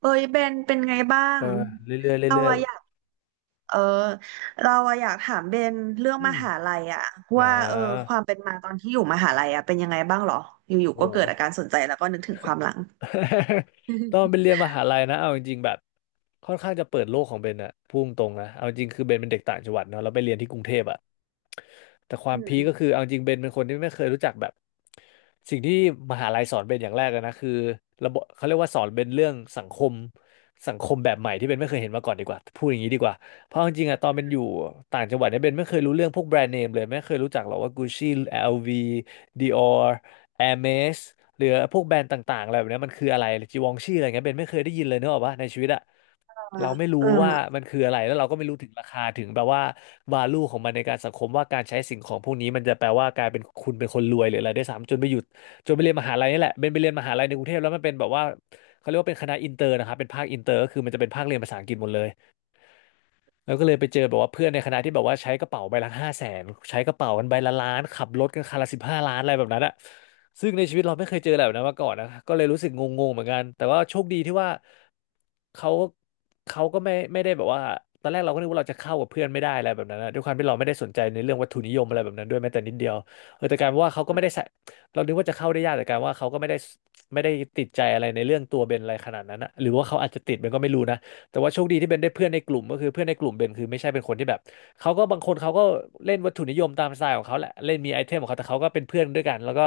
เอ้ยเบนเป็นไงบ้าเองอเรื่อยๆเราเรื่อยอะอยากเออเราอะอยากถามเบนเรื่อๆงอืมมหาลัยอะอ่าว่าความเป็นมาตอนที่อยู่มหาลัยอะเป็นยังไงบ้างหรออยู่ๆก็โอ้เกิโห ดอาการสนใจแล้วก็นึกถึงความหลัง ต้องเป็น เรียนมหาลัยนะ เอาจริงๆแบบ ค่อนข้างจะเปิดโลกของเบนอะพูงตรงๆนะ เอาจริงคือเบนเป็นเด็กต่างจังหวัดเนาะแล้วไปเรียนที่กรุงเทพอะ แต่ควาอืมมพีคก็คือเอาจริงเบนเป็นคนที่ไม่เคยรู้จักแบบสิ่งที่มหาลัยสอนเบนอย่างแรกเลยนะคือระบบเขาเรียกว่าสอนเบนเรื่องสังคมสังคมแบบใหม่ที่เบนไม่เคยเห็นมาก่อนดีกว่าพูดอย่างนี้ดีกว่าเพราะเอาจริงๆอะตอนเป็นอยู่ต่างจังหวัดเนี่ยเบนไม่เคยรู้เรื่องพวกแบรนด์เนมเลยไม่เคยรู้จักหรอกว่า Gucci LV Dior Hermes หรือพวกแบรนด์ต่างๆอะไรแบบเนี้ยมันคืออะไรจีวองชี่อะไรเงี้ยเบนไม่เคยได้ยินเลยเนกอะวะในชีวิตอะ เออเราไม่รู้เออว่ามันคืออะไรแล้วเราก็ไม่รู้ถึงราคาถึงแบบว่า value ของมันในการสังคมว่าการใช้สิ่งของพวกนี้มันจะแปลว่ากลายเป็นคุณเป็นคนรวยหรืออะไรได้วยซ้ำจนไปหยุดจนไปเรียนมหาลัยนี่แหละเป็นไปเรียนมหาลัยในกรุงเทพแล้วมันเป็นแบบว่าเขาเรียกว่าเป็นคณะอินเตอร์นะครับเป็นภาคอินเตอร์ก็คือมันจะเป็นภาคเรียนภาษาอังกฤษหมดเลย แล้วก็เลยไปเจอแบบว่าเพื่อนในคณะที่แบบว่าใช้กระเป๋าใบละ500,000ใช้กระเป๋ากันใบละล้านขับรถกันคันละ15,000,000อะไรแบบนั้นอะซึ่งในชีวิตเราไม่เคยเจออะไรแบบนั้นมาก่อนนะก็เลยรู้สึกงงๆเหมือนกันแต่ว่าโชคดีที่ว่าเขาเขาก็ไม่ได้แบบว่าตอนแรกเราก็นึกว่าเราจะเข้ากับเพื่อนไม่ได้อะไรแบบนั้นนะด้วยความที่เราไม่ได้สนใจในเรื่องวัตถุนิยมอะไรแบบนั้นด้วยแม้แต่นิดเดียวเออแต่กลารว่าเขาก็ไม่ได้ใส่เรานึกว่าจะเข้าได้ยากแต่กลารว่าเขาก็ไม่ได้ติดใจอะไรในเรื่องตัวเบนอะไรขนาดนั้นนะหรือว่าเขาอาจจะติดเบนก็ไม่รู้นะ แต่ว่าโชคดีที่เบนได้เพื่อนในกลุ่มก็คือเพื่อนในกลุ่มเบนคือไม่ใช่เป็นคนที่แบบเขาก็บางคนเขาก็เล่นวัตถุนิยมตามสไตล์ของเขาแหละเล่นมีไอเทมของเขาแต่เขาก็เป็นเพื่อนด้วยกันแล้วก็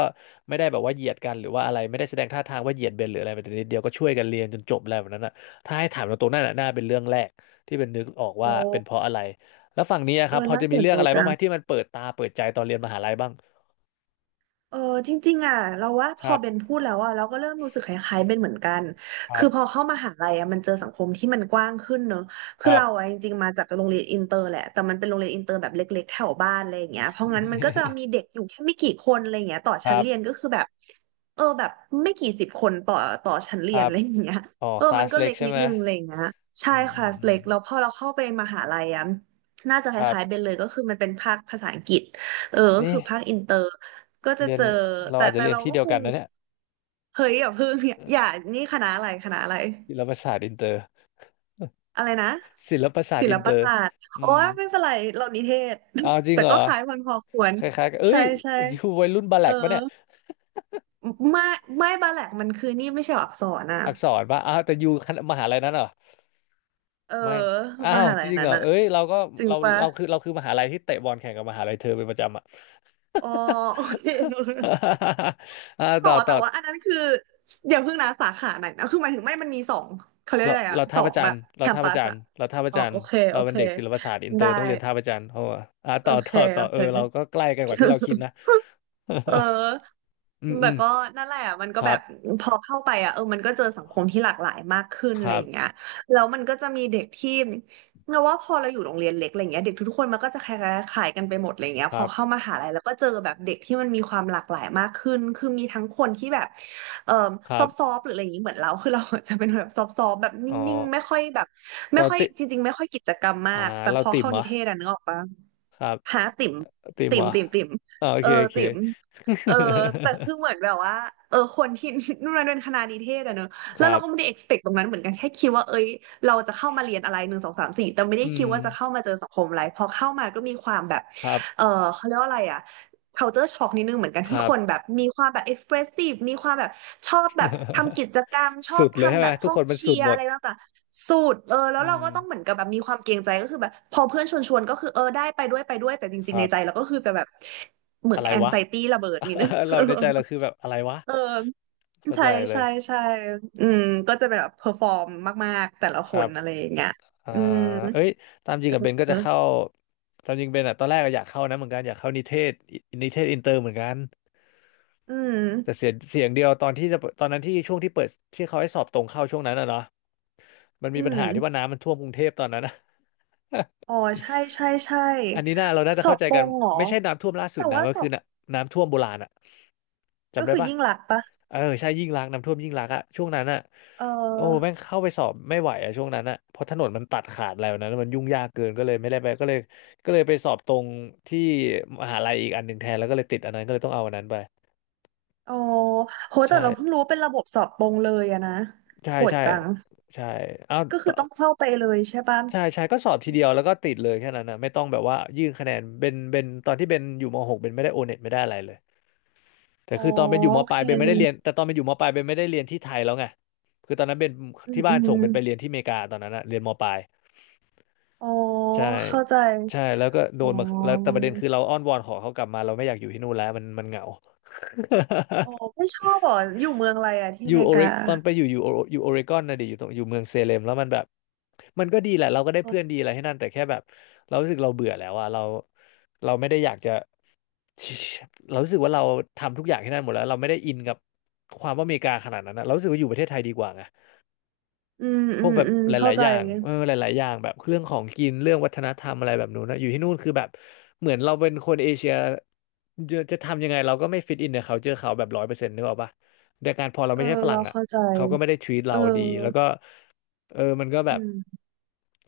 ไม่ได้แบบว่าเหยียดกันหรือว่าอะไรไม่ได้แสดงท่าทางว่าเหยียดเบนหรืออะไรแต่นิดเดียวก็ช่วยกันเรียนจนจบอะไรแบบนั้นอ่ะถ้าให้ถามตรงๆนั่นน่ะน่าเป็นเรื่องแรกที่เบนนึกออกโอ้ว่าเป็นเพราะอะไรแล้วฝั่งนี้อะคเอรับอพอน่าจะสมีนเรื่อใจงอะไรบ้างจัไหมง ที่มันเปิดตาเปิดใจตอนเรียนมหาลัยบ้างเออจริงๆอ่ะเราว่าพคอรับเบนพูดแล้วอ่ะเราก็เริ่มรู้สึกคล้ายๆเบนเหมือนกันครัคืบอพอเข้ามหาลัยอ่ะมันเจอสังคมที่มันกว้างขึ้นเนอะคคือรับ เราอ่ะจริงๆมาจากโรงเรียนอินเตอร์แหละแต่มันเป็นโรงเรียนอินเตอร์แบบเล็กๆแถวบ้านอะไรอย่างเงี้ยเพราะงั้นมันก็จะมีเด็กอยู่แค่ไม่กี่คนอะไรอย่างเงี้ยต่อ คชั้นรัเรียนบก็คือแบบเออแบบไม่กี่สิบคนต่อชั้นคเรียนรัอะบไรอย่างเงี้ยอ๋อเออคลามันสก็เล็เล็กกใช่นิดไหมนึงอะไรอย่างเงี้ยใช่อืมคอืลามสอืเล็มกแล้วพอเราเข้าไปมหาลัยอ่ะน่าจะคครัล้ายๆเบบนเลยก็คือมันเป็นภาคภาษาอังกฤษเออก็นี่ คือภาคอินเตอร์ ก็จะเรียนเจอเราแต่อาจจะแต่เรียนเราที่ก็เดียควกังนนะเนี่ยเฮ้ยอย่าเพิ่ง อย่าเออย่าอนี่คณะอะไรศิลปศาสตร์อินเตอร์ อะไรนะ ศิลปศาสตศิร์ลอินปเตอร์ศาสตร์อืโอ้มยไม่เป็นไรเรานิเทศ เอาจ ริงแต่เหรอก็คล้ายมันพอควรคล้ายๆกันเอ้ใช่ย ใช่ ยูวัยรุ่นบาแลเออกปะเนี่ยไม่ไม่บาแหลกมันคือนี่ไม่ใช่อักษรนะอักษรปะอ้าวแต่ยูคณะ มหาลัยนั้นเหรอเออไม่อ้ามวหาจลัยริงนั้เหนรออะเอ้ยเราก็จริงเราปะเราคือเราคือมหาลัยที่เตะบอลแข่งกับมหาลัยเธอเป็นประจำอ่ะ อ๋อ โอเค อ่าขต่ออต่แต่อ ว่าอันนั้นคืออย่าเพิ่งนะสาขาไหนนะคือหมายถึงไม่มันมีสองเขาเรียกเราอะไรอะเราสท่าอพระงจัแบนทบร์เราแคมท่าพปัระสจันทอะร์เราท่าพระอ๋อจันทโอร์เคเราโอเป็นเคเด็กศิลปศาสตร์อินเตอได้ร์ต้องเรียนท่าพระจันทร์เพราะว่าอ่าโอต่อ เคต่อโอเออเราเค ก็ใกล้กันกว่าที่เราคิดนะ เออ อืมอืแต่มก็นั่นแหละมันก็คแบรับบพอเข้าไปอ่ะเออมันก็เจอสังคมที่หลากหลายมากขึ้นคอะไรรัอย่างเงี้บยแล้วมันก็จะมีเด็กที่เราว่าพอเราอยู่โรงเรียนเล็กอะไรเงี้ยเด็กทุกๆคนมันก็จะคล้ายๆกันไปหมดอะไรเงี้ยคพรัอเข้าบมหาลัยแล้วก็เจอแบบเด็กที่มันมีความหลากหลายมากขึ้นคือมีทั้งคนที่แบบเอ่อคซรัอบฟๆหรืออะไรอย่างงี้เหมือนเราคือเราจะเป็นแบบซอฟๆแบบนอ๋อิ่งๆไม่ค่อยแบบไม่เราค่อยติจริงๆไม่ค่อยกิจกรรมมาอ่ากแต่เราพอติ่มเข้าเหรนิอเทศอะนึกออกปะครับหาติ่มติ่มติ่เหรมอติ่มติ่มอ่าโอเอเค อโอเค ติ๋ม เออแต่คือเหมือนแบบว่าเออคนที่ นู่นนั่นเป็นคณะนิเทศอะเนอะ คแล้วรัเราบก็ไม่ได้ expect ตรงนั้นเหมือนกันแค่คิดว่าเอ้ยเราจะเข้ามาเรียนอะไรหนึ่งสองสามสี่แต่ไม่อืได้คิมดว่าจะเข้ามาเจอสังคมอะไรพอเข้ามาก็มีความแบบครับเออเขาเรียกว่าอะไรอะ culture shock นิดนึงเหมือนกันคที่รัคบ นแบบมีความแบบ expressive มีความแบบชอบแบบทำกิจกรรมช อสุบดเลยใช่ทำไหแบม บทุกห้อคงนมันเชีสุดยร์หมอะดไรต่างๆสูตรเออแล้อืวเราก็ต้องเหมมือนกับแบบมีความเกรงใจก็คือแบบพอเพื่อนชวนก็คือเออได้ไปด้วยแต่จคริงๆรัในบ ใจเราก็คือจะแบบ เหมืออะนไรแอนวะ ไซตี้ระเบิดนี่นะ เราในใจ เราคือแบบอะไรวะเออเข้าใช่ใจเลใช่ยใช่อืมก็จะเป็นแบบเพอร์ฟอร์มมากๆแต่ละคครันบอะไรอย่างเงี้ยอ่าอืมเอ้ยตามจริงกับเบนก็เอจะอเข้า ตามจริงเบนอะตอนแรกอะอยากเข้านะเหมือนกันอยากเข้านิเทศอินิเทศอินเตอร์เหมือนกันอืมแต่เสียงเดียวตอนที่จะเปิดตอนนั้นที่ช่วงที่เปิดที่เขาให้สอบตรงเข้าช่วงนั้นอะเนาะมันอืมีปัญมหาที่ว่าน้ำมันท่วมกรุงเทพตอนนั้นอะ อ๋อใช่ อันนี้น่าเราน่าจะสอเข้าบใจตรกันงเหรอไม่ใช่น้ำท่วมล่าสุแต่ดนะว่ามันสอคือบน้ำท่วมโบราณอะก็จำได้คือปะ ยิ่งหลักษณ์ปะเออใช่ยิ่งรักษณ์น้ำท่วมยิ่งรักษณ์อะช่วงนั้นอะเโอ้แม่อองเข้าไปสอบไม่ไหวอะช่วงนั้นอะเพราะถนนมันตัดขาดอะไรแบบนั้นมันยุ่งยากเกินก็เลยไม่ได้ไปก็เลยก็เลยไปสอบตรงที่มหาลัยอีกอันหนึ่งแทนแล้วก็เลยติดอันนั้นก็เลยต้องเอาอันนั้นไปอ๋อโหแต่ใช่เราเพิ่งรู้เป็นระบบสอบตรงเลยอะนะใช่โหดใช่จังใช่เอาก็คืต่ออต้องเข้าไปเลยใช่ปะใช่ใช่ก็สอบทีเดียวแล้วก็ติดเลยแค่นั้นนะไม่ต้องแบบว่ายื่นคะแนนเบนตอนที่เบนอยู่มหกเบนไม่ได้โอเน็ตไม่ได้อะไรเลย แต่อ๋อคือตอนเป็นอยู่มโอปเคลายเบนไม่ได้เรียนแต่ตอนเป็นอยู่มปลายเบนไม่ได้เรียนที่ไทยแล้วไงคือตอนนั้นเป็นอืมที่อืบ้านมส่งเป็นไปเรียนที่อเมริกาตอนนั้นอะเรียนมปลายอ๋อใช่เข้าใจ ใช่แล้วก็โดอ๋นอมาแล้วแต่ประเด็นคือเราอ้อนวอนขอเขากลับมาเราไม่อยากอยู่ที่นู่นแล้วมันเหงา อ๋อไม่ชอบเหรอ อยู่เมืองอะไรอะ ที่ออยู่เมโอริเรกา ตอนไปอยู่อยู่โอเรกอนนะดิอยู่ตรงอยู่เมืองเซเลมแล้วมันแบบมันก็ดีแหละเราก็ได้เพื่อนดีอะไรให้นั่นแต่แค่แบบเรารู้สึกเราเบื่อแล้วอะเราไม่ได้อยากจะ เรารู้สึกว่าเราทำทุกอย่างที่นั่นหมดแล้วเราไม่ได้อินกับความว่าอเมริกาขนาดนั้นนะเรารู้สึกว่าอยู่ประเทศไทยดีกว่าไงอืมพอืวกมแบบอืมหเข้าลายใจ ๆอย่างเออหลายๆอย่างแบบเรื่องของกินเรื่องวัฒนธรรมอะไรแบบนู้นนะอยู่ที่นู่นคือแบบเหมือนเราเป็นคนเอเชียจะทำยังไงเราก็ไม่ฟิตอินในเขาเจอเขาแบบร้อยเปอร์เซ็นต์นึกออกปะในการพอเราเอไม่อ ใช่ฝรั่เรางอ่ะเข้าใจ เขาก็ไม่ได้ทวีตเอเราอ ดีแล้วก็เออมันก็แบบ อืม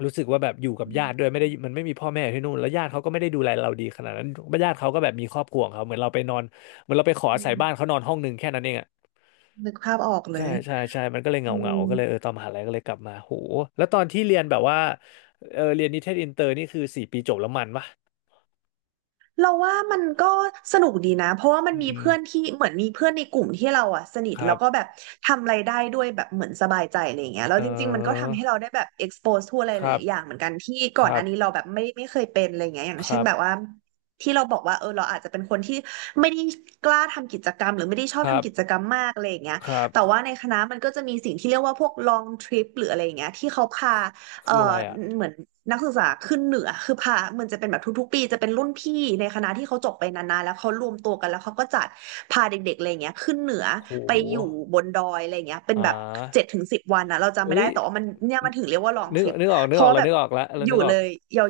รู้สึกว่าแบบอยู่กับอืญาติด้วยไม่ได้มมันไม่มีพ่อแม่อยู่ที่นู่นแล้วญาติเขาก็ไม่ได้ดูแลเราดีขนาดนั้นญาติเขาก็แบบมีครอบครัวของเขาเหมือนเราไปนอนเหมือนเราไปขออือาศัยมบ้านเขานอนห้องหนึ่งแค่นั้นเองอะนึกภาพออกเลใช่ยใช่ใช่มันก็เลยเออ เงาก็เลยเออตอนมหาลัยก็เลยกลับมาโหแล้วตอนที่เรียนแบบว่าเออเรียนนิเทศอินเตอร์นี่คือสี่ปีจบแล้วมันปะเราว่ามันก็สนุกดีนะเพราะว่ามันอืมีมเพื่อนที่เหมือนมีเพื่อนในกลุ่มที่เราอ่ะสนิทคแล้รัวก็บแบบทำอะไรได้ด้วยแบบเหมือนสบายใจอะไรอย่างเงี้ยแล้วเอจริงๆมันก็อทำให้เราได้แบบ expose ทั่วอะไรคหรับลายๆอย่างเหมือนกันที่คก่อนหรัน้าบนี้เราแบบไม่เคยเป็นอะไรอย่างเงี้ยอย่างคเช่รันแบบบว่าที่เราบอกว่าเออเราอาจจะเป็นคนที่ไม่ได้กล้าทำกิจกรรมหรือไม่ได้ชอคบรับทำกิจกรรมมากอะไรอย่างเงี้ยครับแต่ว่าในคณะมันก็จะมีสิ่งที่เรียกว่าพวก long trip หรืออะไรอย่างเงี้ยที่เขาพา เอ่คือออะไรอ่ะเหมือนนักศึกษาขึ้นเหนือคือพามันจะเป็นแบบทุกๆปีจะเป็นรุ่นพี่ในคณะที่เขาจบไปนานๆแล้วเขารวมตัวกันแล้วเขาก็จัดพาเด็กๆอะไรเงี้ยขึ้นเหนือโหไปอยู่บนดอยอะไรเงี้ยเป็นอ่แบบเจ็ดาถึงสิบวันนะเราจำไม่เอ้ได้ยแต่ว่ามันเนี่ยมันถึงเรียกว่าลองนึทกริปนึกออกนึเพกอราะอกว่าเราแบบนึกออกแล้วเราอนึยู่กออเลกย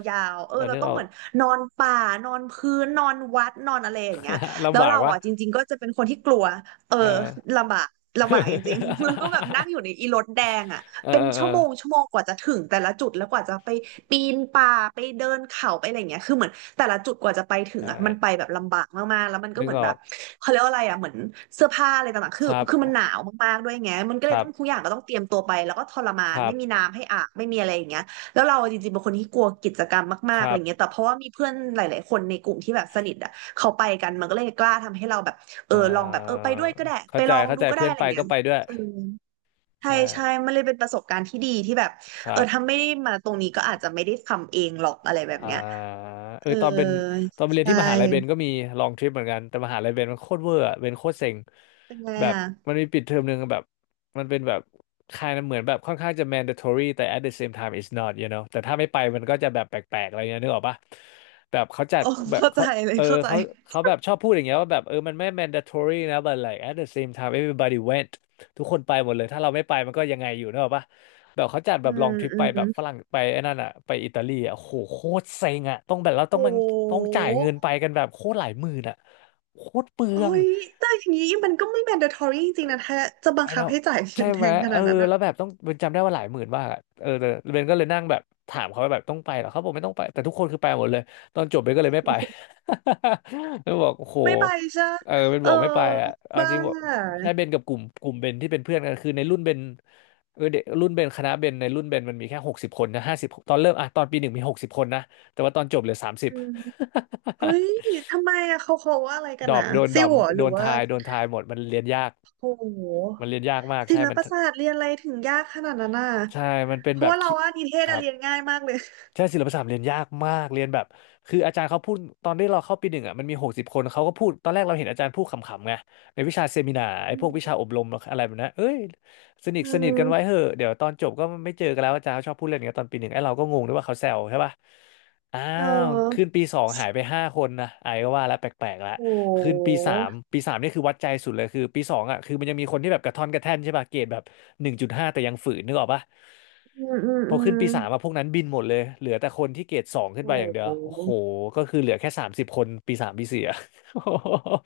ยาวๆเออเราเรานึกต้อองอเหก มือนนอนป่านอนพื้นนอนวัดนอนอะไรอย่างเงี้ย แล้ลำวบากเราวะอ่ะจริงๆก็จะเป็นคนที่กลัวเออเออ ลำบากลำบากจริงๆ แล้วก็แบบนั่งอ ยู่ในอีรถแดงอ่ะ เออเป็นเออเออชั่วโมงชั่วโมงกว่าจะถึงแต่ละจุดแล้วกว่าจะไปปีนป่าไปเดินเขาไปอะไรอย่างเงี้ยคือเหมือนแต่ละจุดกว่าจะไปใถึงอ่ะมันไปช่แบบลำบากมากๆแล้วมันก็นึเหกมืออนแบอก บเขาเรียกว่าอะไรอ่ะเหมือนเสื้อผ้าอะไรต่างๆคคือรับ คือมันหนาวมากๆด้วยไงมันก็คเลยรัต้องทุกบ อย่างก็ต้องเตรียมตัวไปแล้วก็ทรมาคนรับ ไม่มีน้ำให้อาบไม่มีอะไรอย่างเงี้ยแล้วเราจริงๆเป็นคนที่กลัวกิจกรรมคมากๆอะรัไรบเงี้ยแต่เพราะว่ามีเพื่อนหลายๆคนในกลุ่มที่แบบสนิทอ่ะเขาไปกันมันก็เลยกล้าทำให้เราแบบเอเออลองแบบเอออไปด้วยก็ได้เข้าไปใจ ลองเข้าดูใจ ก็ได้เพื่อนอะไรไปอย่างเงี้ก็ยไปด้วยเออ ใช่ใช่ใช่ มันเลยเป็นประสบการณ์ที่ดีที่แบบครัเออถ้าบ ไม่ได้มาตรงนี้ก็อาจจะไม่ได้ทำเองหรอกอะไรแบบอ่าเนี้ยเอเอออตอนเป็นตอนไปเรียนใช่ที่มหาลัยเบนก็มีลองทริปเหมือนกันแต่มหาลัยเบนมันโคตรเวอร์อะเบนโคตรเซ็งเป็นไงแบบอ่ะมันมีปิดเทอมหนึ่งแบบมันเป็นแบบคายเหมือนแบบค่อนข้างจะ mandatory แต่ at the same time it's not you know แต่ถ้าไม่ไปมันก็จะแบบแปลกๆอะไรเงี้ยนึกออกปะแบบเขาจัดโอ้แบบเข้าใจเขาเลยเออเข้าใจ เขาเขาแบบชอบพูดอย่างเงี้ยว่าแบบเออมันไม่ mandatory นะ but like at the same time everybody went ทุกคนไปหมดเลยถ้าเราไม่ไปมันก็ยังไงอยู่นึกออกปะ แบบเขาจัดแบอืบลอมงทริปอืไปแบมบฝรั่งไปไอ้นั่นอ่ะไปอิตาลีอ่ะโหโคตรเซ็งอ่ะต้องแบบเราต้อโงมันต้องหจ่ายเงินไปกันแบบโคตรหลายหมื่นอ่ะโคตรเปลืโอ้อง ยแต่อย่างนี้มันก็ไม่ mandatory จริงๆนะถ้าจะบังไอ้คับเนาะให้จ่ายเงิใช่นแพไหมงขเอนาอดนั้นอะแล้วแบบต้องเบนจำได้ว่าหลายหมื่นมากอะเออแต่เบนก็เลยนั่งแบบถามเขาว่าแบบต้องไปเหรอเขาบอกไม่ต้องไปแต่ทุกคนคือไปหมดเลยตอนจบเบนก็เลยไม่ไป แล้วบอกโอ้โหไม่ไปใช่ปะเออเบนเอบออกไม่ไปอ่ะเอาบ้าจริงบอกใช่เบนกับกลุ่มเบนที่เป็นเพื่อนกันคือในรุ่นเบนเออเด็กรุ่นเบนคณะเบนในรุ่นเบนมันมีแค่หกสิบคนนะห้าสิบตอนเริ่มอ่ะตอนปีหนึ่งมีหกสิบคนนะแต่ว่าตอนจบเหลือสามสิบ อืมเฮ้ยทำไมอะเขาว่าอะไรกั นดรอนะปโดนซิดรอวปเหรอหโดรือนว่า ทายโดนทายหมดมันเรียนยากโหมันเรียนยากมากศิใช่ลมัน ปศาสตร์เรียนอะไรถึงยากขนาดนั้นน่ะใช่ มันเป็นเพแบราะบว่าเราคิว่านิเทศคอะรับเรียนง่ายมากเลยใช่ศิลปศาสตร์เรียนยากมากเรียนแบบคืออาจารย์เขาพูดตอนที่เราเข้าปีหนึ่งอ่ะมันมีหกสิบคน เขาก็พูดตอนแรกเราเห็นอาจารย์พูดขำๆไงในวิชาเซมินาร์ไอ้อืพวกมวิชาอบรมอะไรแบบนั้นเอ้ยสนิทอืสนิทกัมนไว้เหอะเดี๋ยวตอนจบก็ไม่เจอกันแล้วอาจารย์เขาชอบพูดเล่นอย่างเงี้ยตอนปีหนึ่งไอ้เราก็งงด้วยว่าเขาแซวใช่ป่ะอ้าเอวขึ้นอปีสองหายไปห้าคนนะไอ้ก็ว่าแล้วแปลกๆละ โคืนหปีสามปีสามนี่คือวัดใจสุดเลยคือปีสองอ่ะคือมันยังมีคนที่แบบกระท่อนกระแท่นใช่ป่ะเกรดแบบหนึ่งจุดห้าแต่ยังฝืนนึกออกป่ะอืมอืมพออืขึ้นมปีสามอะพวกนั้นบินหมดเลยเหลือแต่คนที่เกรดสองโขึ้นไปอย่างเดียวโอ้หโหก็คือเหลือแค่สามสิบคนปีสามปีสี่อะ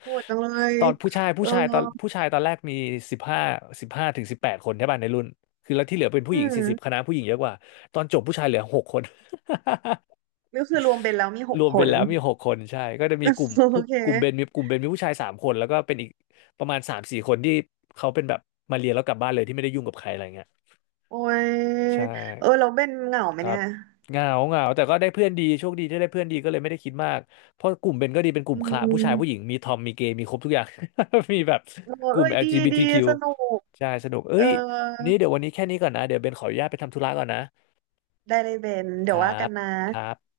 โหดจังเลย ตอนผู้ชายเอผู้ชายตอนอผู้ชายตอนแรกมีสิบห้าสิบห้าถึงสิบแปดคนใช่ป่ะในรุ่นคือแล้วที่เหลือเป็นผู้อืหญิงสี่มสิบคณะผู้หญิงเยอะกว่าตอนจบผู้ชายเหลือหกคน ก็คือรวมเป็นแล้วมีหรกวมคเป็นน แล้วมีหกคนใช่ก็จะมีกลุ่ม โอผู้เคกลุ่มเบนมีผู้ชายสามคนแล้วก็เป็นอีกประมาณสามสี่คนที่เขาเป็นแบบมาเรียนแล้วกลับบ้านเลยที่ไม่ได้ยุ่งกับใครอะไรเงี้ยโอ้ยใช่เออเราเป็นเหงาไหมครัเนี่บยเหงาเหงาแต่ก็ได้เพื่อนดีโชคดีที่ได้เพื่อนดีก็เลยไม่ได้คิดมากเพราะกลุ่มเบนก็ดีเป็นกลุ่อืมคละผู้ชายผู้หญิมงมีทอมมีเกย์มีครบทุกอย่าง มีแบบโอ้กลุ่ม เอ้ยดีดี LGBTQ สนุกใช่สนุกเอ้เออยนี่เดี๋ยววันนี้แค่นี้ก่อนนะเดี๋ยวเบนขออนุญาตไปทำธุระก่อนนะได้เลยเบนคเดี๋ยวรัว่ากันบนะครับ